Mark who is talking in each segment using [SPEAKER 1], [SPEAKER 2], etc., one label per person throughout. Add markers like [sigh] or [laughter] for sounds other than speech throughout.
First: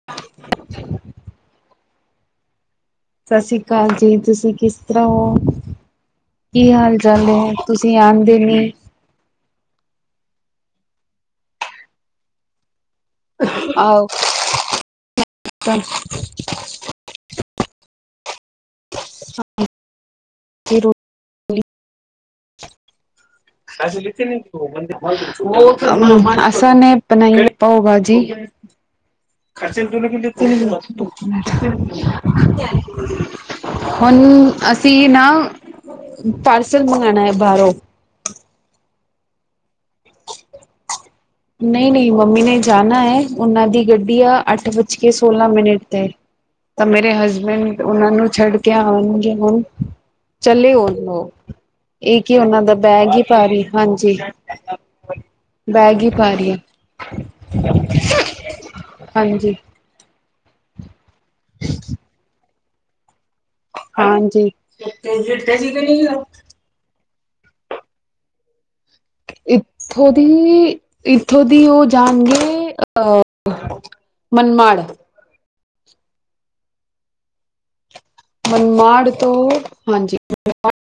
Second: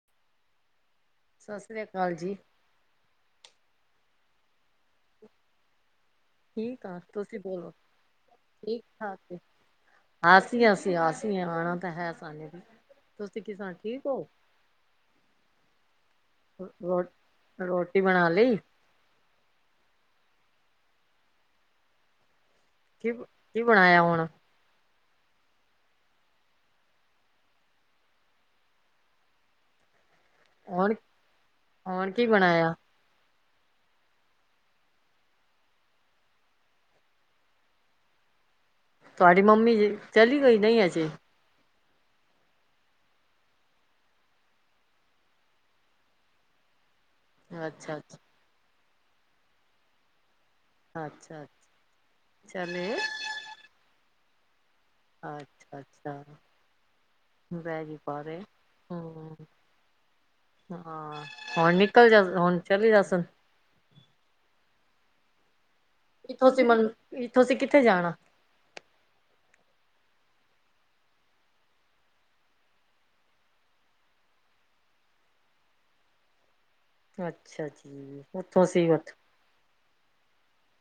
[SPEAKER 1] [inaudible]
[SPEAKER 2] ਸਤਿ ਸ੍ਰੀ ਅਕਾਲ ਜੀ
[SPEAKER 1] ਸਤਿ ਸ੍ਰੀ ਅਕਾਲ ਜੀ ਤੁਸੀ ਕਿਸ ਤਰ੍ਹਾਂ ਹੋ। ਕੀ
[SPEAKER 2] ਠੀਕ
[SPEAKER 1] ਹਾਲ
[SPEAKER 2] ਆ
[SPEAKER 1] ਚਾਲ ਹੈ ਤੁਸੀ ਆਂਦੇ ਨਹੀ
[SPEAKER 2] ਹਾਂਜੀ ਸੀ- ਆਸੀ-ਆਸੀ ਆਉਣਾ ਤਾਂ ਹੈ ਸਾਨੂੰ ਤੁਸੀ ਕਿਸ ਤਰ੍ਹਾਂ ਠੀਕ
[SPEAKER 1] ਆਓ
[SPEAKER 2] ਹੋ। ਹੋਰ ਰੋਟੀ ਬਣਾ ਲਈ
[SPEAKER 1] [unintelligible] ਜੀ ਰੋਟੀ [unintelligible]
[SPEAKER 2] ਕੀ ਕੀ ਬਣਾਇਆ ਹੁਣ
[SPEAKER 1] ਅਸਾਂ ਨੇ ਬਣਾਈ ਪਾਓ ਬਾਜੀ ਖਰਚੇ
[SPEAKER 2] ਹੁਣ ਹੁਣ ਕੀ ਬਣਾਇਆ
[SPEAKER 1] [unintelligible] ਹੁਣ ਅਸੀਂ ਨਾ ਪਾਰਸਲ ਮੰਗਵਾਉਣਾ ਹੈ ਬਾਹਰੋਂ
[SPEAKER 2] ਤੁਹਾਡੀ ਮੰਮੀ ਜੀ ਚਲੀ ਗਈ ਨਹੀਂ ਅਜੇ
[SPEAKER 1] ਨਹੀਂ ਨਹੀਂ ਮੰਮੀ ਨੇ ਜਾਣਾ ਹੈ ਉਹਨਾਂ ਦੀ ਗੱਡੀ ਆ ਅੱਠ ਵੱਜ ਕੇ ਸੋਲਾਂ ਮਿੰਟ ਤੇ ਤਾਂ ਮੇਰੇ ਹਸਬੈਂਡ
[SPEAKER 2] ਅੱਛਾ
[SPEAKER 1] ਉਹਨਾਂ ਨੂੰ
[SPEAKER 2] ਅੱਛਾ
[SPEAKER 1] ਛੱਡ ਕੇ ਆਊਗੀ ਨਾ ਚੱਲੇ ਉਹ
[SPEAKER 2] ਅੱਛਾ
[SPEAKER 1] ਇਹ ਕੀ ਉਹਨਾਂ ਦਾ
[SPEAKER 2] ਚਲੇ
[SPEAKER 1] ਬੈਗ ਹੀ ਭਾਰੀ ਹਾਂਜੀ
[SPEAKER 2] ਅੱਛਾ-
[SPEAKER 1] ਬੈਗ ਹੀ
[SPEAKER 2] ਅੱਛਾ।
[SPEAKER 1] ਭਾਰੀ ਹੈ
[SPEAKER 2] ਵੈਜੀ ਪਾ ਦੇ ਹੂੰ
[SPEAKER 1] ਹਾਂਜੀ
[SPEAKER 2] ਹਾਂ ਹੁਣ ਨਿਕਲ ਜਾਣ ਹੁਣ ਚਲੀ ਜਾਸਣ
[SPEAKER 1] ਹਾਂਜੀ [unintelligible]
[SPEAKER 2] ਤੁਸੀ ਮਨ ਤੁਸੀ ਕਿਥੇ ਜਾਣਾ।
[SPEAKER 1] ਇਥੋ ਦੀ ਇਥੋ ਦੀ ਉਹ ਜਾਣਗੇ ਅਹ ਮਾਨਮਾੜ
[SPEAKER 2] ਅਛਾ ਜੀ ਉੱਥੋਂ ਸੀ
[SPEAKER 1] ਮਨਮਾੜ
[SPEAKER 2] ਉੱਥ
[SPEAKER 1] ਤੋ ਹਾਂਜੀ--ਹਾਂਜੀ। [unintelligible]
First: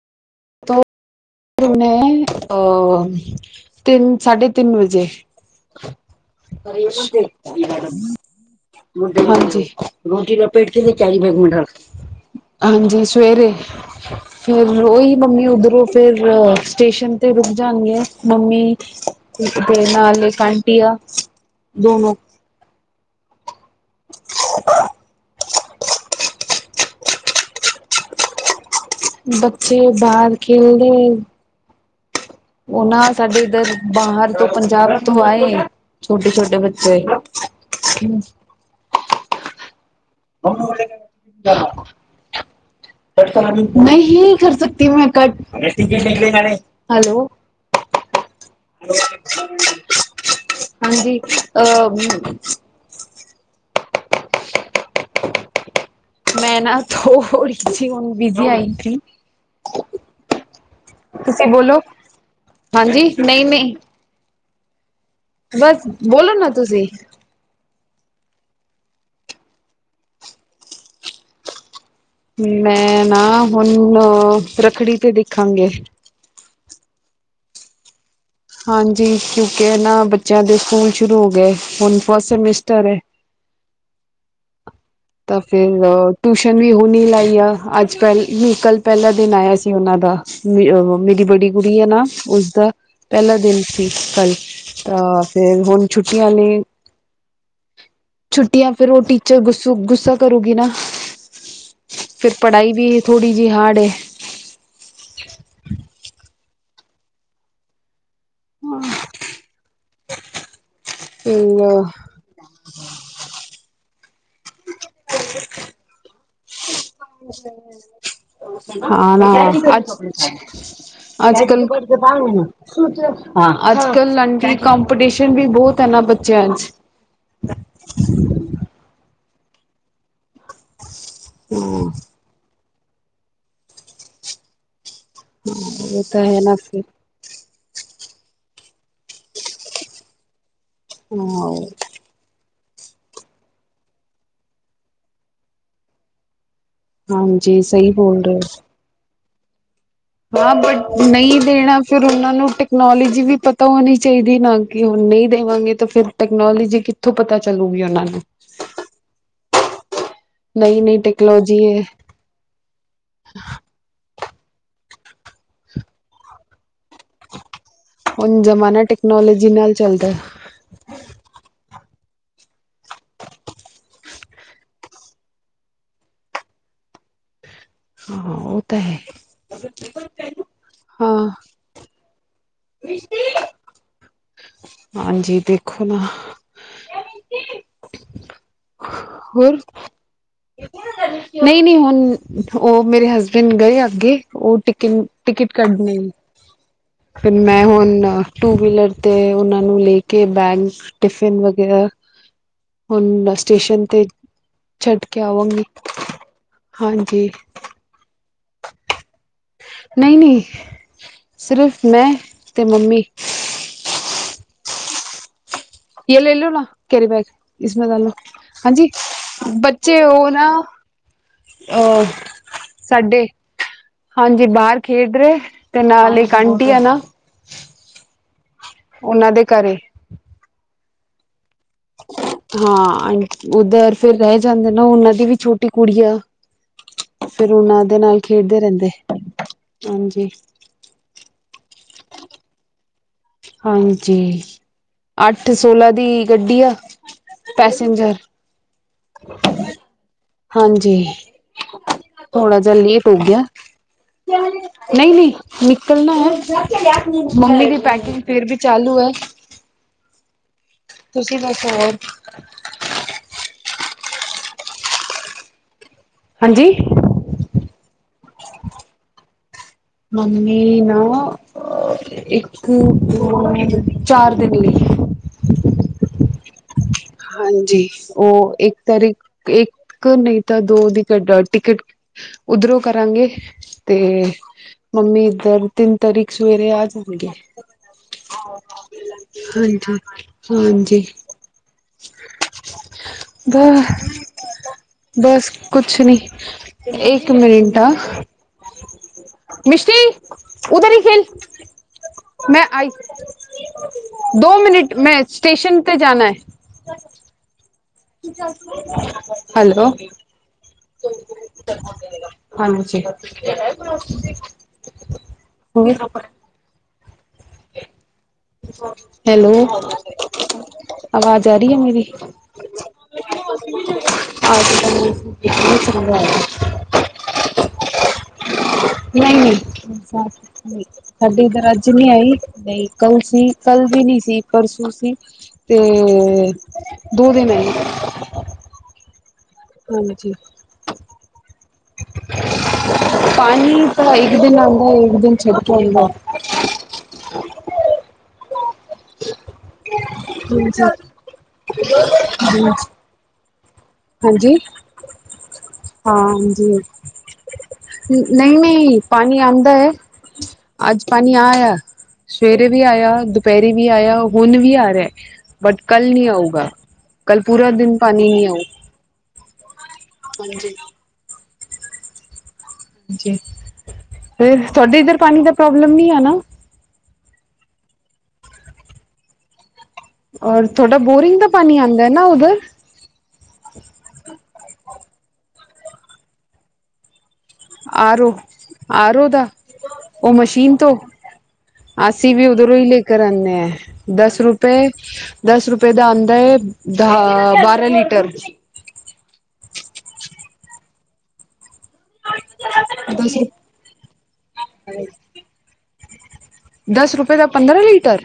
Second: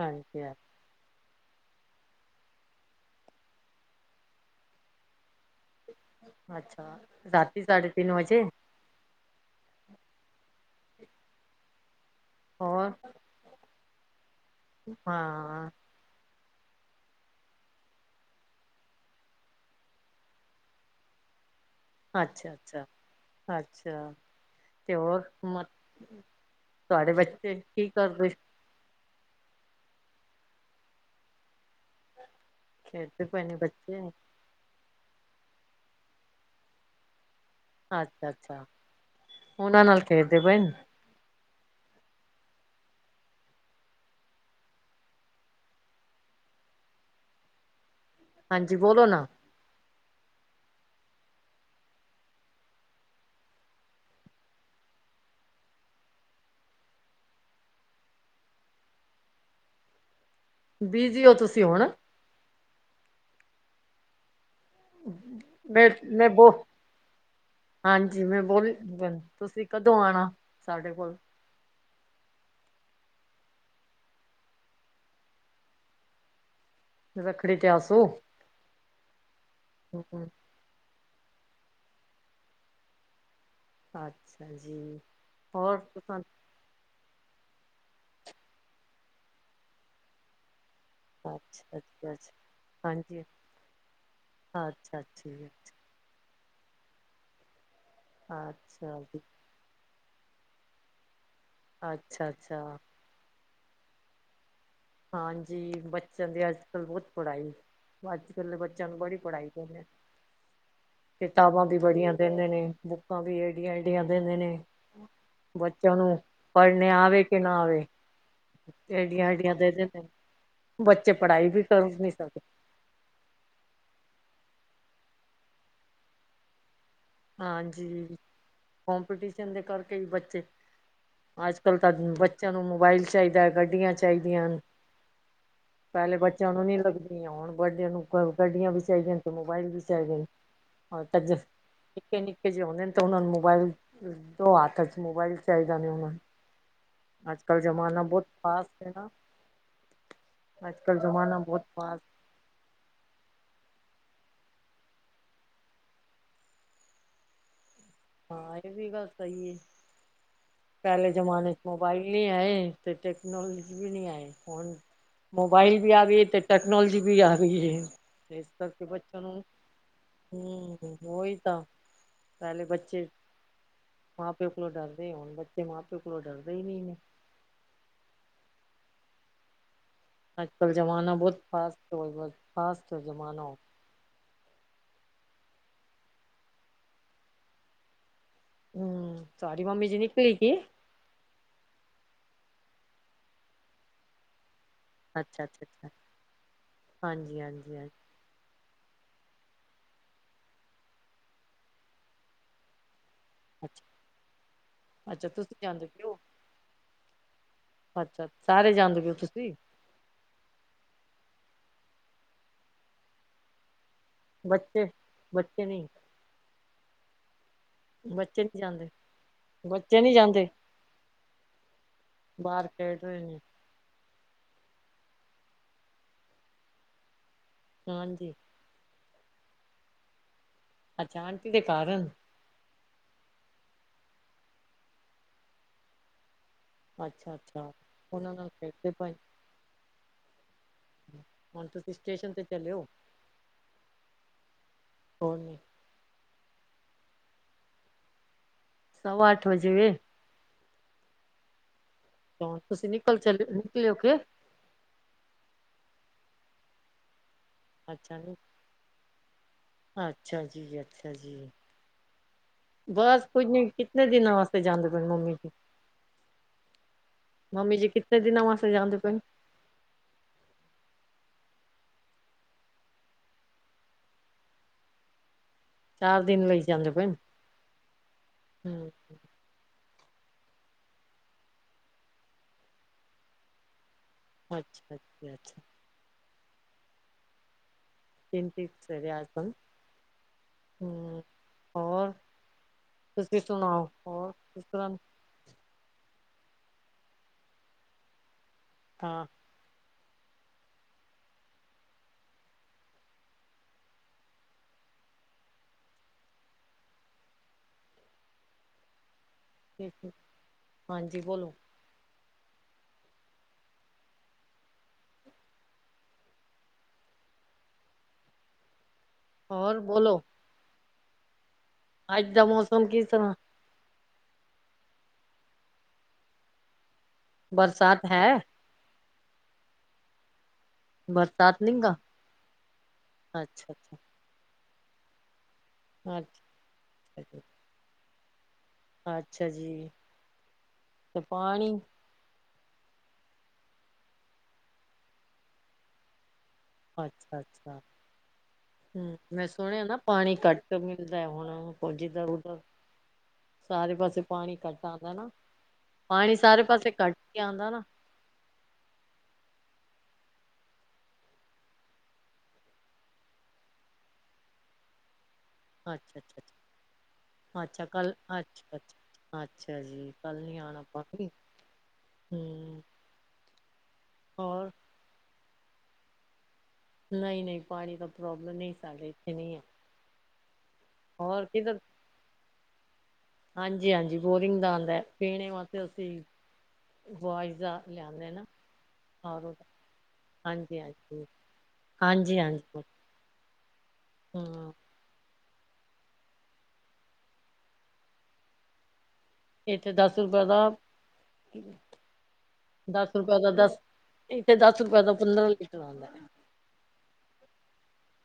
[SPEAKER 2] ਹਾਂਜੀ
[SPEAKER 1] [unintelligible] ਤਿੰਨ ਸਾਢੇ ਤਿੰਨ ਵਜੇ
[SPEAKER 2] ਅੱਛਾ ਰਾਤੀ ਸਾਢੇ ਤਿੰਨ ਵਜੇ
[SPEAKER 1] ਹਾਂਜੀ ਰੋਟੀ ਲਪੇਟ ਦੇਣੀ ਚਾਹੀਦੀ [unintelligible]
[SPEAKER 2] ਹੋਰ
[SPEAKER 1] ਹਾਂਜੀ ਸਵੇਰੇ ਫਿਰ ਰੋਈ
[SPEAKER 2] ਹਾਂ
[SPEAKER 1] ਉਹ ਫਿਰ ਸਟੇਸ਼ਨ ਤੇ ਰੁਕ ਜਾਣੀ ਆਂ ਮੰਮੀ ਇਕ ਤੇ ਨਾਲ ਆਂਟੀ ਆ ਦੋ
[SPEAKER 2] ਅੱਛਾ-ਅੱਛਾ-ਅੱਛਾ ਤੇ ਹੋਰ ਤੁਹਾਡੇ ਬੱਚੇ ਕੀ ਕਰਦੇ।
[SPEAKER 1] ਬੱਚੇ ਬਾਰ ਖੇਲਦੇ ਉਹਨਾਂ
[SPEAKER 2] ਖੇਡਦੇ
[SPEAKER 1] ਸਾਡੇ
[SPEAKER 2] ਪਏ ਨੇ
[SPEAKER 1] ਇੱਧਰ
[SPEAKER 2] ਬੱਚੇ
[SPEAKER 1] ਬਾਹਰ ਤੋ ਪੰਜਾਬ ਤੂੰ ਆਏ ਛੋਟੇ- ਛੋਟੇ ਬੱਚੇ
[SPEAKER 2] ਅੱਛਾ- ਅੱਛਾ ਉਹਨਾਂ ਨਾਲ ਖੇਡਦੇ ਪਏ।
[SPEAKER 1] [inaudible] ਨਹੀਂ ਕਰ ਸਕਤੀ ਮੈ ਕਟ [unintelligible] ਹੈਲੋ
[SPEAKER 2] ਹਾਂਜੀ
[SPEAKER 1] [inaudible]
[SPEAKER 2] ਬੋਲੋ ਨਾ
[SPEAKER 1] ਹਾਂਜੀ ਅਹ
[SPEAKER 2] [inaudible]
[SPEAKER 1] [unintelligible]
[SPEAKER 2] ਬਿਜੀ ਹੋ
[SPEAKER 1] ਤੁਸੀਂ
[SPEAKER 2] ਤੁਸੀਂ
[SPEAKER 1] ਬੋਲੋ
[SPEAKER 2] ਹੁਣ
[SPEAKER 1] ਹਾਂਜੀ ਨਹੀ- ਨਹੀ।
[SPEAKER 2] ਮੈਂ -ਮੈਂ
[SPEAKER 1] ਬੋਲੋ ਨਾ
[SPEAKER 2] ਬਹੁ
[SPEAKER 1] ਤੁਸੀਂ
[SPEAKER 2] ਹਾਂਜੀ ਮੈਂ ਬੋਲ ਤੁਸੀਂ ਕਦੋਂ ਆਉਣਾ ਸਾਡੇ ਕੋਲ
[SPEAKER 1] ਮੈਂ ਨਾ ਹੁਣ ਰੱਖੜੀ ਤੇ ਦੇਖਾਂਗੇ।
[SPEAKER 2] ਰੱਖੜੀ ਤੇ ਆਸੋ
[SPEAKER 1] ਹਾਂਜੀ ਕਿਉਂਕਿ ਇਹ ਨਾ ਬੱਚਿਆਂ ਦੇ ਸਕੂਲ ਸ਼ੁਰੂ ਹੋ ਗਏ ਹੁਣ ਫਸਟ ਸਿਮਟਰ ਏ।
[SPEAKER 2] ਅੱਛਾ ਜੀ।
[SPEAKER 1] ਤਾਂ ਫਿਰ
[SPEAKER 2] ਹੋਰ ਤੁਸਾਂ
[SPEAKER 1] ਟਯੂਛ ਵੀ ਹੁਣੀ ਲਾਈ ਆ ਅੱਜ ਪਹਿਲਾ ਕਲ ਪਹਿਲਾ ਦਿਨ ਆਇਆ ਸੀ ਉਹਨਾਂ ਦਾ ਵੀ ਉਹ ਮੇਰੀ ਵੱਡੀ ਕੁੜੀ
[SPEAKER 2] ਅੱਛਾ
[SPEAKER 1] ਆ ਨਾ
[SPEAKER 2] ਜੀ ਅੱਛਾ
[SPEAKER 1] ਉਸਦਾ
[SPEAKER 2] ਹਾਂਜੀ
[SPEAKER 1] ਪਹਿਲਾ ਦਿਨ ਸੀ ਕੱਲ੍ਹ
[SPEAKER 2] ਅੱਛਾ
[SPEAKER 1] ਤਾਂ
[SPEAKER 2] ਠੀਕ
[SPEAKER 1] ਫੇਰ ਹੁਣ ਛੁੱਟੀਆਂ ਨੇ।
[SPEAKER 2] ਹੈ
[SPEAKER 1] ਛੁੱਟੀਆਂ ਫਿਰ
[SPEAKER 2] ਅੱਛਾ
[SPEAKER 1] ਉਹ
[SPEAKER 2] ਜੀ
[SPEAKER 1] ਟੀਚਰ ਗੁੱਸੁ ਗੁੱਸਾ ਕਰੂਗੀ ਨਾ
[SPEAKER 2] ਅੱਛਾ
[SPEAKER 1] ਫੇਰ
[SPEAKER 2] ਅੱਛਾ
[SPEAKER 1] ਪੜ੍ਹਾਈ ਵੀ ਥੋੜੀ ਜਿਹੀ ਹਾਰਡ ਹੈ।
[SPEAKER 2] ਹਾਂਜੀ ਬੱਚਿਆਂ ਦੀ ਅੱਜ ਕੱਲ ਬਹੁਤ ਪੜ੍ਹਾਈ ਅੱਜ ਕੱਲ ਬੱਚਿਆਂ ਨੂੰ ਬੜੀ ਪੜ੍ਹਾਈ ਕਿਤਾਬਾਂ ਵੀ
[SPEAKER 1] ਫਿਰ
[SPEAKER 2] ਬੜੀਆਂ ਦਿੰਦੇ ਨੇ ਬੁੱਕਾਂ ਵੀ ਏਡੀਆਂ- ਏਡੀਆਂ ਦਿੰਦੇ ਨੇ ਬੱਚਿਆਂ ਨੂੰ ਪੜ੍ਹਨੇ ਆਵੇ ਕਿ ਨਾ ਆਵੇ
[SPEAKER 1] ਆਨਾ।
[SPEAKER 2] ਏਡੀਆਂ ਏਡੀਆਂ ਦੇ
[SPEAKER 1] ਅੱਛਾ ਅੱਜਕਲ
[SPEAKER 2] ਦਿੰਦੇ ਨੇ
[SPEAKER 1] [unintelligible]
[SPEAKER 2] ਬੱਚੇ ਪੜ੍ਹਾਈ ਵੀ ਕਰ ਨਹੀਂ ਸਕਦੇ
[SPEAKER 1] ਹਾਂ ਅਜ ਕਲ ਆਂਟੀ ਕਪੀਟੀਸ਼ਨ ਵੀ ਬਹੁਤ ਹੈ ਨਾ ਬੱਚਿਆਂ 'ਚ
[SPEAKER 2] ਹਾਂਜੀ ਕਪੀਟੀਸ਼ਨ ਦੇ ਕਰਕੇ ਹੀ ਬੱਚੇ ਅਜ ਕਲ ਤਾਂ ਬੱਚਿਆਂ ਨੂੰ ਮੋਬਾਈਲ ਚਾਹੀਦਾ ਗਡੀਆ ਚਾਹੀਦੀਆਂ ਨੇ
[SPEAKER 1] ਉਹ
[SPEAKER 2] ਪਹਿਲੇ
[SPEAKER 1] ਤਾਂ ਹੈ
[SPEAKER 2] ਬੱਚਿਆਂ
[SPEAKER 1] ਨਾ
[SPEAKER 2] ਨੂੰ ਨਹੀ
[SPEAKER 1] ਫਿਰ
[SPEAKER 2] ਲਗਦੇ। ਹੁਣ ਬਰਡੇ ਨੂੰ ਗਡੀਆਂ ਵੀ ਚਾਹੀਦੀਆਂ ਨੇ ਤੇ ਮੋਬਾਇਲ ਵੀ ਚਾਹੀਦੇ ਨੇ ਹ ਤਜ
[SPEAKER 1] ਹਾਂ
[SPEAKER 2] ਨਿਕੇ-ਨਿਕੇ ਜੇ ਹੁੰਦੇ ਨੇ ਤਾਂ ਉਹਨਾਂ ਨੂੰ ਮੋਬਾਈਲ ਦੋ ਹੱਥ ਚ ਮੋਬਾਈਲ ਚਾਹੀਦਾ ਨਹੀ ਉਹ ਨੂੰ ਅੱਜ ਕੱਲ੍ਹ
[SPEAKER 1] ਹਾਂਜੀ ਸਹੀ
[SPEAKER 2] ਜ਼ਮਾਨਾ
[SPEAKER 1] ਬੋਲ
[SPEAKER 2] ਬਹੁਤ
[SPEAKER 1] ਰਹੇ ਹੋ
[SPEAKER 2] ਫਾਸਟ ਹੈੋ।
[SPEAKER 1] ਹਾਂ ਬਟ ਨਹੀਂ ਦੇਣਾ ਫਿਰ ਉਹਨਾਂ ਨੂੰ ਟੈਕਨੋਲੋਜੀ ਵੀ ਪਤਾ ਹੋਣੀ ਚਾਹੀਦੀ ਨਾ ਕਿ ਹੁਣ ਨਹੀਂ ਦੇਵਾਂਗੇ ਤਾਂ ਫਿਰ ਟੈਕਨੋਲੋਜੀ ਕਿੱਥੋਂ ਪਤਾ ਚੱਲੂਗੀ ਉਹਨਾਂ ਨੂੰ
[SPEAKER 2] ਹਾਂ, ਇਹ ਵੀ ਗੱਲ ਸਹੀ ਹੈ।
[SPEAKER 1] ਨਈ ਨਈ
[SPEAKER 2] ਪਹਿਲੇ ਜ਼ਮਾਨੇ
[SPEAKER 1] ਟੈਕਨੋਲੋਜੀ
[SPEAKER 2] ਚ
[SPEAKER 1] ਹੈ
[SPEAKER 2] ਮੋਬਾਈਲ ਨਹੀਂ ਆਏ ਅਤੇ ਟੈਕਨੋਲਜੀ ਕੁਝ ਵੀ ਨਹੀਂ ਆਏ ਫੋਨ ਮੋਬਾਈਲ ਵੀ ਆ ਤੇ ਟੈਕਨੋਲੋਜੀ ਵੀ ਆ ਗਈ ਏ
[SPEAKER 1] ਹੁਣ ਜ਼ਮਾਨਾ ਟੈਕਨੋਲੋਜੀ ਨਾਲ ਚੱਲਦਾ।
[SPEAKER 2] ਹਮ ਉਹੀ ਤਾਂ, ਪਹਿਲੇ ਬੱਚੇ, ਮਾਂ ਪਿਓ ਕੋਲ ਡਰਦੇ ਹੋਣ ਬ ਤੇ ਮਾਂ ਪਿਓ ਕੋਲੋਂ ਡਰਦਾ ਹੀ ਨਹੀਂ ਨੇ।
[SPEAKER 1] ਹਾਂ, ਉਹ ਤਾਂ ਹੈ।
[SPEAKER 2] ਅੱਜ ਕੱਲ੍ਹ ਜ਼ਮਾਨਾ ਬਹੁਤ ਫਾਸਟ ਬਹੁ
[SPEAKER 1] ਸ਼ੇ [unintelligible] ਹਾਂਜੀ, ਦੇਖੋ ਨਾ
[SPEAKER 2] ਹਮ
[SPEAKER 1] ਹੋਰ,
[SPEAKER 2] ਤੁਹਾਡੀ ਮੰਮੀ ਜੀ ਨਿਕਲੀ ਕੀ
[SPEAKER 1] ਨਹੀਂ, ਨਹੀਂ, ਹੁਣ ਉਹ ਮੇਰੇ ਹਸਬੈਂਡ ਗਏ ਅੱਗੇ। ਉਹ ਟਿਕ
[SPEAKER 2] ਅੱਛਾ
[SPEAKER 1] ਟਿਕਟ
[SPEAKER 2] ਅੱਛਾ ਅੱਛਾ
[SPEAKER 1] ਕੱਢਣੀ, ਫਿਰ
[SPEAKER 2] ਹਾਂਜੀ
[SPEAKER 1] ਮੈਂ
[SPEAKER 2] ਹਾਂਜੀ
[SPEAKER 1] ਹੁਣ
[SPEAKER 2] ਹਾਂਜੀ
[SPEAKER 1] ਟੂ ਵੀਲਰ ਤੇ ਉਹਨਾਂ ਨੂੰ ਲੈ ਕੇ ਬੈਗ ਟਿਫਿਨ ਵਗੈਰਾ ਹੁਣ ਸਟੇਸ਼ਨ
[SPEAKER 2] ਅੱਛਾ
[SPEAKER 1] ਤੇ ਛੱਡ ਕੇ
[SPEAKER 2] ਅੱਛਾ ਤੁਸੀਂ
[SPEAKER 1] ਆਵਾਂਗੀ,
[SPEAKER 2] ਜਾਂਦੇ ਪਏ ਹੋ
[SPEAKER 1] ਹਾਂਜੀ।
[SPEAKER 2] ਅੱਛਾ ਅੱਛਾ, ਸਾਰੇ ਜਾਂਦੇ ਪਇਓ ਤੁਸੀਂ
[SPEAKER 1] ਨਹੀਂ, ਨਹੀਂ, ਸਿਰਫ਼ ਮੈਂ ਤੇ ਮੰਮੀ।
[SPEAKER 2] ਬੱਚੇ, ਬੱਚੇ ਨਹੀਂ।
[SPEAKER 1] ਜੇ ਲੈ ਲਓ ਨਾ ਕੈਰੀ ਬੈਗ ਇਸਮੇ ਡਾਲੋ
[SPEAKER 2] ਬੱਚੇ ਨਹੀਂ
[SPEAKER 1] ਹਾਂਜੀ
[SPEAKER 2] ਜਾਂਦੇ
[SPEAKER 1] ਬੱਚੇ
[SPEAKER 2] ਨਹੀਂ
[SPEAKER 1] ਉਹ
[SPEAKER 2] ਜਾਂਦੇ
[SPEAKER 1] ਨਾ ਅ,
[SPEAKER 2] ਬਾਹਰ ਖੇਡ ਰਹੇ
[SPEAKER 1] ਸਾਡੇ
[SPEAKER 2] ਨੇ
[SPEAKER 1] ਹਾਂਜੀ, ਬਾਹਰ ਖੇਡ ਰਹੇ ਤੇ ਨਾਲ ਇਕ ਆਟੀ ਆ ਨਾ
[SPEAKER 2] ਹਾਂਜੀ।
[SPEAKER 1] ਉਹਨਾਂ ਦੇ ਘਰੇ
[SPEAKER 2] ਅੱਛਾ, ਆਟੀ਼ ਦੇ ਘਰ
[SPEAKER 1] ਹਾਂ ਉੱਧਰ ਫਿਰ ਰਹਿ ਜਾਂਦੇ ਨਾ ਉਹਨਾਂ ਦੀ ਵੀ ਛੋਟੀ ਕੁੜੀ ਆ
[SPEAKER 2] ਅੱਛਾ
[SPEAKER 1] ਫਿਰ
[SPEAKER 2] ਅੱਛਾ
[SPEAKER 1] ਉਹਨਾਂ ਦੇ ਨਾਲ
[SPEAKER 2] ਉਹਨਾਂ
[SPEAKER 1] ਖੇਡਦੇ ਰਹਿੰਦੇ,
[SPEAKER 2] ਪਏ
[SPEAKER 1] ਹਾਂਜੀ।
[SPEAKER 2] ਹੁਣ ਤੁਸੀਂ ਸਟੇਸ਼ਨ ਤੇ ਚਲਿਓ।
[SPEAKER 1] ਹਾਂਜੀ,
[SPEAKER 2] ਹੋਰ
[SPEAKER 1] ਅੱਠ
[SPEAKER 2] ਨਹੀਂ
[SPEAKER 1] ਸੋਲਾਂ ਦੀ ਗੱਡੀ ਆ, ਪੈਸੇਜਰ
[SPEAKER 2] ਸਵਾ ਅੱਠ ਵਜੇ ਵੀ।
[SPEAKER 1] ਹਾਂਜੀ, ਥੋੜਾ
[SPEAKER 2] ਹੁਣ
[SPEAKER 1] ਜਿਹਾ
[SPEAKER 2] ਤੁਸੀਂ
[SPEAKER 1] ਲੇਟ ਹੋ
[SPEAKER 2] ਨਿਕਲ
[SPEAKER 1] ਗਿਆ।
[SPEAKER 2] ਚਲੇ ਨਿਕਲੇ ਹੋ ਕੇ
[SPEAKER 1] ਨਹੀਂ, ਨਹੀਂ, ਨਿਕਲਣਾ ਹੈ, ਮੰਮੀ ਦੀ
[SPEAKER 2] ਅੱਛਾ
[SPEAKER 1] ਪੈਕਿੰਗ
[SPEAKER 2] ਜੀ
[SPEAKER 1] ਫਿਰ ਵੀ ਚਾਲੂ ਹੈ।
[SPEAKER 2] ਅੱਛਾ ਜੀ, ਅੱਛਾ
[SPEAKER 1] ਤੁਸੀਂ
[SPEAKER 2] ਜੀ।
[SPEAKER 1] ਬਸ ਹੋਰ
[SPEAKER 2] ਬਸ ਪੁੱਜੇ ਕਿਤਨੇ ਦਿਨਾਂ ਵਾਸਤੇ ਜਾਂਦੇ ਪਏ ਮੰਮੀ ਜੀ
[SPEAKER 1] ਹਾਂਜੀ।
[SPEAKER 2] ਮੰਮੀ ਜੀ ਕਿਤਨੇ ਦਿਨਾ ਵਾਸਤੇ ਜਾਂਦੇ ਪੇਨ?
[SPEAKER 1] ਮੰਮੀ ਨਾ ਇੱਕ ਚਾਰ ਦਿਨ ਲਈ।
[SPEAKER 2] ਚਾਰ ਦਿਨ ਲਈ। ਜਾਂਦੇ ਪਏ ਨੇ
[SPEAKER 1] ਹਾਂਜੀ, ਉਹ ਇੱਕ
[SPEAKER 2] ਹੂੰ
[SPEAKER 1] ਤਾਰੀ ਇੱਕ ਨਹੀਂ ਤਾਂ ਦੋ ਦੀ ਘ [unintelligible] ਟਿਕਟ। ਉੱਧਰੋਂ ਕਰਾਂਗੇ ਤੇ
[SPEAKER 2] ਅੱਛਾ
[SPEAKER 1] ਮੰਮੀ
[SPEAKER 2] ਜੀ ਅੱਛਾ
[SPEAKER 1] ਇੱਧਰ ਤਿੰਨ ਤਾਰੀਖ ਸਵੇਰੇ ਆ ਜਾਣਗੇ।
[SPEAKER 2] ਚਿੰਤਿਤ ਸਵੇਰੇ ਅੱਜ ਕੱਲ
[SPEAKER 1] ਹਾਂਜੀ, ਹਾਂਜੀ।
[SPEAKER 2] ਹੂੰ ਹੋਰ, ਤੁਸੀਂ
[SPEAKER 1] ਬ
[SPEAKER 2] ਸੁਣਾਓ? ਹੋਰ ਕਿਸ ਤਰ੍ਹਾ
[SPEAKER 1] ਬਸ ਕੁਛ ਨੀ, ਇੱਕ ਮਿੰਟ ਆ
[SPEAKER 2] ਹਾਂ।
[SPEAKER 1] ਮਿਸ਼ਟੀ ਉਧਰ ਹੀ ਖੇਲ। ਮੈਂ ਆਈ, ਦੋ ਮਿਨਟ ਮੈਂ ਸਟੇਸ਼ਨ ਤੇ ਜਾਣਾ ਏ। ਹੈਲੋ।
[SPEAKER 2] ਹਾਂਜੀ ਬੋਲੋ
[SPEAKER 1] ਹਾਂਜੀ। ਹੈਲੋ।
[SPEAKER 2] ਹੋਰ ਬੋਲੋ
[SPEAKER 1] ਆਵਾਜ਼ ਆ ਰਹੀ ਆ ਮੇਰੀ?
[SPEAKER 2] ਅੱਜ ਦਾ ਮੌਸਮ ਕਿਸ ਤਰ੍ਹਾਂ
[SPEAKER 1] ਅਜ [unintelligible]
[SPEAKER 2] ਬਰਸਾਤ ਹੈ?
[SPEAKER 1] ਨਹੀਂ-ਨਹੀਂ ਸਾਡੇ
[SPEAKER 2] ਬਰਸਾਤ
[SPEAKER 1] ਇੱਧਰ
[SPEAKER 2] ਨੀ
[SPEAKER 1] ਅੱਜ
[SPEAKER 2] ਗਾ
[SPEAKER 1] ਨਹੀਂ ਆਈ। ਨਹੀਂ ਕੱਲ ਸੀ,
[SPEAKER 2] ਅੱਛਾ
[SPEAKER 1] ਕੱਲ
[SPEAKER 2] ਅੱਛਾ
[SPEAKER 1] ਵੀ ਨੀ ਸੀ, ਪਰਸੋਂ ਸੀ। ਅਤੇ,
[SPEAKER 2] ਅੱਛਾ
[SPEAKER 1] ਦੋ
[SPEAKER 2] ਜੀ,
[SPEAKER 1] ਦਿਨ ਆ
[SPEAKER 2] ਅੱਛਾ ਜੀ, ਤੇ ਪਾਣੀ?
[SPEAKER 1] ਪਾਣੀ ਤਾਂ ਇੱਕ ਦਿਨ ਆਂਦਾ, ਇੱਕ ਦਿਨ ਛੜਕੇ ਆਂਦਾ।
[SPEAKER 2] ਅੱਛਾ-ਅੱਛਾ। ਹੂੰ, ਮੈਂ ਸੁਣਿਆ ਨਾ ਪਾਣੀ ਘੱਟ ਮਿਲਦਾ ਹੁਣ, ਜਿੱਧਰ- ਉਧਰ
[SPEAKER 1] ਹਾਂਜੀ
[SPEAKER 2] [inaudible] ਸਾਰੇ ਪਾਸੇ ਪਾਣੀ ਘੱਟ ਆਂਦਾ ਨਾ, ਪਾਣੀ ਸਾਰੇ ਪਾਸੇ ਘੱਟ ਈ ਆਂਦਾ ਨਾ।
[SPEAKER 1] ਨਹੀਂ-ਨਹੀਂ ਪਾਣੀ ਆਂਦਾ ਏ, ਅੱਜ ਪਾਨੀ ਆਇਆ। ਸਵੇਰੇ ਵੀ ਆਇਆ, ਦੁਪਹਿਰੇ ਵੀ ਆਇਆ, ਹੁਣ ਵੀ ਆ ਰਿਹਾ। ਬਟ ਕੱਲ ਨਹੀਂ
[SPEAKER 2] ਅੱਛਾ-ਅੱਛਾ-ਅੱਛਾ
[SPEAKER 1] ਆਊਗਾ, ਕੱਲ
[SPEAKER 2] ਅੱਛਾ ਅੱਛਾ
[SPEAKER 1] ਪੂਰਾ
[SPEAKER 2] ਅੱਛਾ
[SPEAKER 1] ਦਿਨ
[SPEAKER 2] ਕੱਲ
[SPEAKER 1] ਪਾਣੀ ਨਹੀਂ ਆਊ।
[SPEAKER 2] ਅੱਛਾ-ਅੱਛਾ ਅੱਛਾ ਅੱਛਾ ਜੀ, ਕੱਲ ਨੀ ਆਣਾ ਪਾਂਨੀ, ਹੂੰ
[SPEAKER 1] ਜੀ, ਤੇ
[SPEAKER 2] ਹੋਰ
[SPEAKER 1] ਤੁਹਾਡੇ ਇੱਧਰ ਪਾਨੀ ਦਾ ਪ੍ਰੋਬਲਮ ਨਹੀ ਆ, ਨਾ?
[SPEAKER 2] ਨਹੀਂ-ਨਹੀਂ ਪਾਣੀ ਦਾ ਪ੍ਰੋਬਲਮ ਨਹੀਂ, ਸਾਡੇ ਇੱਥੇ ਨਹੀਂ ਹੈ।
[SPEAKER 1] ਔਰ, ਥੋਡਾ ਬੋਰਿੰਗ ਦਾ ਪਾਣੀ ਆਂਦਾ ਏ, ਨਾ ਉਧਰ?
[SPEAKER 2] ਹਾਂਜੀ-ਹਾਂਜੀ ਬੋਰਿੰਗ ਦਾ ਆਦੈ, ਪੀਣੇ ਵਾਸਤੇ ਅਸੀਂਜ਼ ਜਾਰ ਲਿਆਂਦੇ
[SPEAKER 1] ਆਰੋ
[SPEAKER 2] ਨਾ,
[SPEAKER 1] ਆਰੋ
[SPEAKER 2] ਆਰ
[SPEAKER 1] ਦਾ
[SPEAKER 2] ਓ,
[SPEAKER 1] ਉਹ ਮਸ਼ੀਨ ਤੋਂ
[SPEAKER 2] ਹਾਂਜੀ-ਹਾਂਜੀ।
[SPEAKER 1] ਅਸੀਂ ਵੀ ਉਧਰੋਂ
[SPEAKER 2] ਹਾਂਜੀ-ਹਾਂਜੀ
[SPEAKER 1] ਹੀ ਲੇਕਰ ਆਂਨੇ ਹਾਂ, ਦਸ
[SPEAKER 2] ਹੂੰ
[SPEAKER 1] ਰੁਪਏ ਦਸ ਰੁਪਏ ਦਾ ਆਂਦਾ ਏ, ਦਾ ਬਾਰਾ ਲੀਟਰ।
[SPEAKER 2] ਇਥੇ ਦਸ ਰੁਪਏ ਦਾ, ਦਸ ਰੁਪਏ ਦਾ ਦਸ। ਇੱਥੇ ਦਸ ਰੁਪਏ ਦਾ ਪੰਦਰਾਂ ਲੀਟਰ ਆਂਦੈ।
[SPEAKER 1] ਦਸ ਰੁਪਏ ਦਾ, ਪੰਦਰਾਂ ਲੀਟਰ?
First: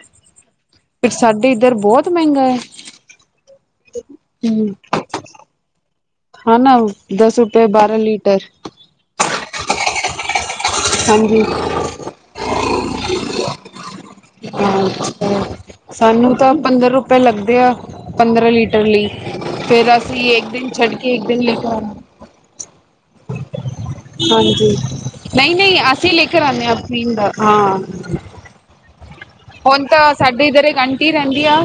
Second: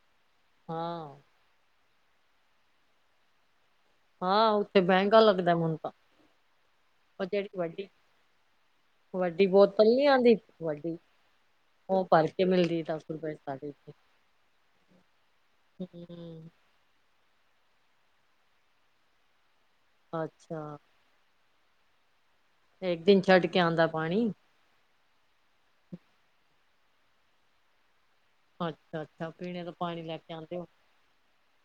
[SPEAKER 1] ਫਿਰ
[SPEAKER 2] ਹਾਂ
[SPEAKER 1] ਸਾਡੇ ਇੱਧਰ ਬਹੁਤ ਮਹਿੰਗਾ ਏ।
[SPEAKER 2] ਹਾਂ, ਉੱਥੇ ਮਹਿੰਗਾ ਲੱਗਦਾ ਮਨੂੰ ਤਾ।
[SPEAKER 1] ਹਾਂ ਨਾ ਦੱਸ ਰੁਪਏ, ਬਾਰਾਂ ਲੀਟਰ।
[SPEAKER 2] ਵੱਡੀ ਬੋਤਲ ਨਹੀਂ ਆਂਦੀ? ਵੱਡੀ,
[SPEAKER 1] ਹਾਂਜੀ
[SPEAKER 2] ਉਹ ਭਰਕੇ ਮਿਲਦੀ ਦੱਸ ਰੁਪਏ'ਚ ਸਾਡੇ।
[SPEAKER 1] ਅੱਛਾ, ਸਾਨੂੰ
[SPEAKER 2] ਹਮ
[SPEAKER 1] ਤਾਂ ਪੰਦਰ ਰੁਪਏ ਲੱਗਦੇ ਆ, ਪੰਦਰਾਂ ਲੀਟਰ ਲਈ। ਫੇਰ ਅਸੀਂ ਇੱਕ ਦਿਨ
[SPEAKER 2] ਅੱਛਾ
[SPEAKER 1] ਛੱਡ ਕੇ ਇੱਕ ਦਿਨ ਲੈਕੇ ਆਣਾ।
[SPEAKER 2] ਇੱਕ ਦਿਨ ਛੱਡ ਕੇ ਆਉਂਦਾ ਪਾਣੀ।
[SPEAKER 1] ਹਾਂਜੀ। ਨਹੀਂ -ਨਹੀਂ ਅਸੀਂ ਲੈ ਕੇ ਆਉਂਦੇ ਹਾਂ ਆਪਣੀ ਹਾਂ।
[SPEAKER 2] ਅੱਛਾ-ਅੱਛਾ, ਪੀਣੇ ਦਾ
[SPEAKER 1] ਹੁਣ
[SPEAKER 2] ਪਾਣੀ
[SPEAKER 1] ਤਾ,
[SPEAKER 2] ਲੈ ਕੇ
[SPEAKER 1] ਸਾਡੇ
[SPEAKER 2] ਆਉਂਦੇ
[SPEAKER 1] ਇੱਧਰ
[SPEAKER 2] ਹੋ
[SPEAKER 1] ਇੱਕ ਆਂਟੀ ਰਹਿੰਦੀ ਆ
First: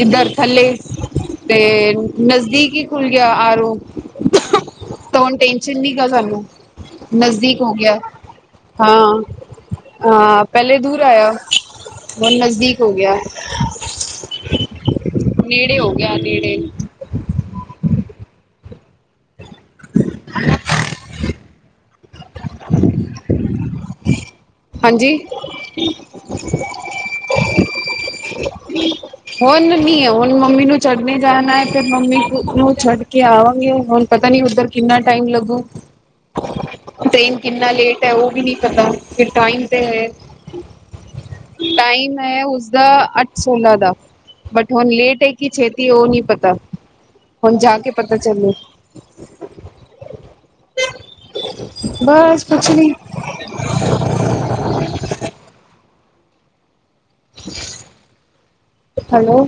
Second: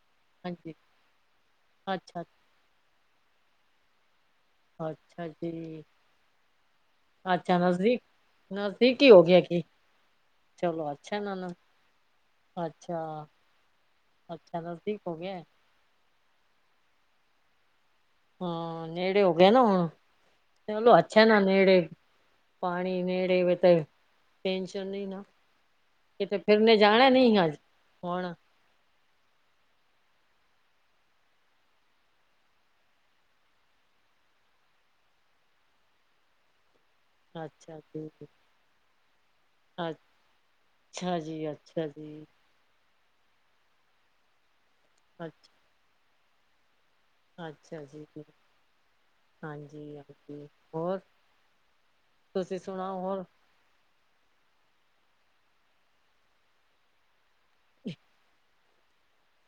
[SPEAKER 1] ਇੱਧਰ ਥੱਲੇ,
[SPEAKER 2] ਹਾਂਜੀ
[SPEAKER 1] ਤੇ
[SPEAKER 2] ਅੱਛਾ
[SPEAKER 1] ਨਜ਼ਦੀਕ ਹੀ ਖੁੱਲ ਗਿਆ ਆਰ ਓ। ਤਾਂ
[SPEAKER 2] ਅੱਛਾ
[SPEAKER 1] ਹੁਣ ਟੈਸ਼ਨ
[SPEAKER 2] ਜੀ
[SPEAKER 1] ਨੀ ਹੈਗਾ ਸਾਨੂੰ,
[SPEAKER 2] ਅੱਛਾ
[SPEAKER 1] ਨਜ਼ਦੀਕ ਹੋ ਗਿਆ।
[SPEAKER 2] ਨਜ਼ਦੀਕ ਹੀ
[SPEAKER 1] ਹਾਂ,
[SPEAKER 2] ਹੋ ਗਿਆ ਕੀ
[SPEAKER 1] ਹਾਂ, ਪਹਿਲੇ
[SPEAKER 2] ਚਲੋ
[SPEAKER 1] ਦੂਰ
[SPEAKER 2] ਅੱਛਾ
[SPEAKER 1] ਹਾਇਆ।
[SPEAKER 2] ਨਾ ਨਾ
[SPEAKER 1] ਹੁਣ ਨਜ਼ਦੀਕ
[SPEAKER 2] ਅੱਛਾ
[SPEAKER 1] ਹੋਗਿਆ,
[SPEAKER 2] ਅੱਛਾ ਨਜ਼ਦੀਕ ਹੋ ਗਿਆ
[SPEAKER 1] ਨੇੜੇ ਹੋਗਿਆ ਨੇੜੇ।
[SPEAKER 2] ਹਾਂ, ਨੇੜੇ ਹੋ ਗਇਆ ਨਾ ਹੁਣ, ਚਲੋ ਅੱਛਾ ਏ ਨਾ। ਨੇੜੇ, ਪਾਣੀ ਨੇੜੇ ਵੇ ਤੇ ਟੈਂਸ਼ਨ ਨੀ
[SPEAKER 1] ਹਾਂਜੀ
[SPEAKER 2] ਨਾ। ਕਿਤੇ ਫਿਰਨੇ ਜਾਣਾ ਨੀ ਅੱਜ, ਹੁਣ?
[SPEAKER 1] ਹੋਨ ਨੀ, ਹੋਣ ਮੰਮੀ ਨੂੰ ਛੱਡਨੇ ਜਾਣਾ ਏ, ਤੇ ਮੰਮੀ ਨੂੰ ਛੱਡਕੇ ਆਵਾਂਗੇ ਹੁਣ ਪਤਾ ਨਹੀਂ ਉੱਧਰ ਕਿੰਨਾ ਟਾਈਮ ਲੱਗੂ।
[SPEAKER 2] [inaudible]
[SPEAKER 1] ਟ੍ਰੇਨ ਕਿੰਨਾ
[SPEAKER 2] ਅੱਛਾ
[SPEAKER 1] ਲੇਟ
[SPEAKER 2] ਜੀ
[SPEAKER 1] ਹੈ ਉਹ ਵੀ ਨੀ ਪਤਾ। ਕਿੰਦੇ ਹੈ।
[SPEAKER 2] ਅੱਛਾ ਜੀ ਅੱਛਾ
[SPEAKER 1] ਟਾਈਮ
[SPEAKER 2] ਜੀ
[SPEAKER 1] ਹੈ। ਉਸਦਾ ਅੱਠ- ਸੋਲਾਂ ਦਾ। ਬਟ ਹੁਣ ਲੇਟ ਹੈ ਕੀ
[SPEAKER 2] ਅੱਛਾ
[SPEAKER 1] ਛੇਤੀ ਉਹ ਨਹੀਂ ਪਤਾ। ਹੁਣ ਜਾ
[SPEAKER 2] ਅੱਛਾ
[SPEAKER 1] ਕੇ
[SPEAKER 2] ਜੀ
[SPEAKER 1] ਪਤਾ ਚੱਲੇਗਾ।
[SPEAKER 2] ਹਾਂਜੀ -ਹਜੀ ਹੋਰ
[SPEAKER 1] ਬਸ
[SPEAKER 2] ਤੁਸੀਂ
[SPEAKER 1] ਕੁਛ ਨੀ
[SPEAKER 2] ਸੁਣਾਓ ਹੋਰ। [inaudible]
[SPEAKER 1] ਹੈਲੋ,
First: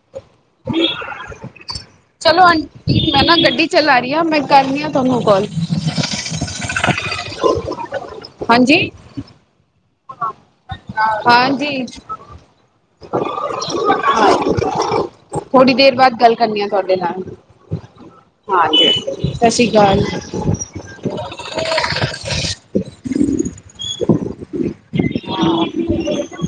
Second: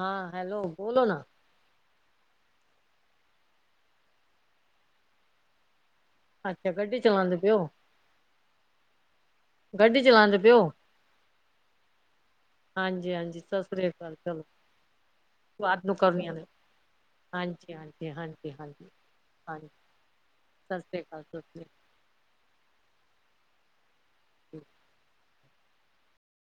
[SPEAKER 2] ਹਾਂ, ਹੈਲੋ, ਬੋਲੋ ਨਾ।
[SPEAKER 1] ਚਲੋ ਆਂਟੀ ਮੈਂ ਨਾ ਗੱਡੀ ਚਲਾ ਰਹੀ ਹਾਂ ਮੈਂ ਕਰਦੀ ਹਾਂ ਤੁਹਾਨੂੰ ਕਾੱਲ।
[SPEAKER 2] ਅੱਛਾ। ਗੱਡੀ ਚਲਾਉਦੇ ਪਿਓ।
[SPEAKER 1] ਹਾਂਜੀ।
[SPEAKER 2] ਗੱਡੀ ਚਲਾਂਦੇ ਪਓ।
[SPEAKER 1] ਹਾਂਜੀ।
[SPEAKER 2] ਹਾਂਜੀ ਹਾਂਜੀ ਸਤਿ ਸ੍ਰੀ ਅਕਾਲ
[SPEAKER 1] ਹਾਂ,
[SPEAKER 2] ਚਲੋ
[SPEAKER 1] ਥੋੜੀ ਦੇਰ
[SPEAKER 2] ਨੂੰ
[SPEAKER 1] ਬਾਅਦ
[SPEAKER 2] ਕਰਨੀਆਂ
[SPEAKER 1] ਗੱਲ
[SPEAKER 2] ਨੇ
[SPEAKER 1] ਕਰਨੀ ਆ ਤੁਹਾਡੇ ਨਾਲ। ਹਾਂਜੀ, ਸਤਿ
[SPEAKER 2] ਹਾਂਜੀ
[SPEAKER 1] ਸ੍ਰੀ ਅਕਾਲ।
[SPEAKER 2] ਸਤਿ ਸ਼੍ਰੀ ਅਕਾਲ, ਸਤਿ ਸ਼੍ਰੀ ਅਕਾਲ। ਠੀਕ।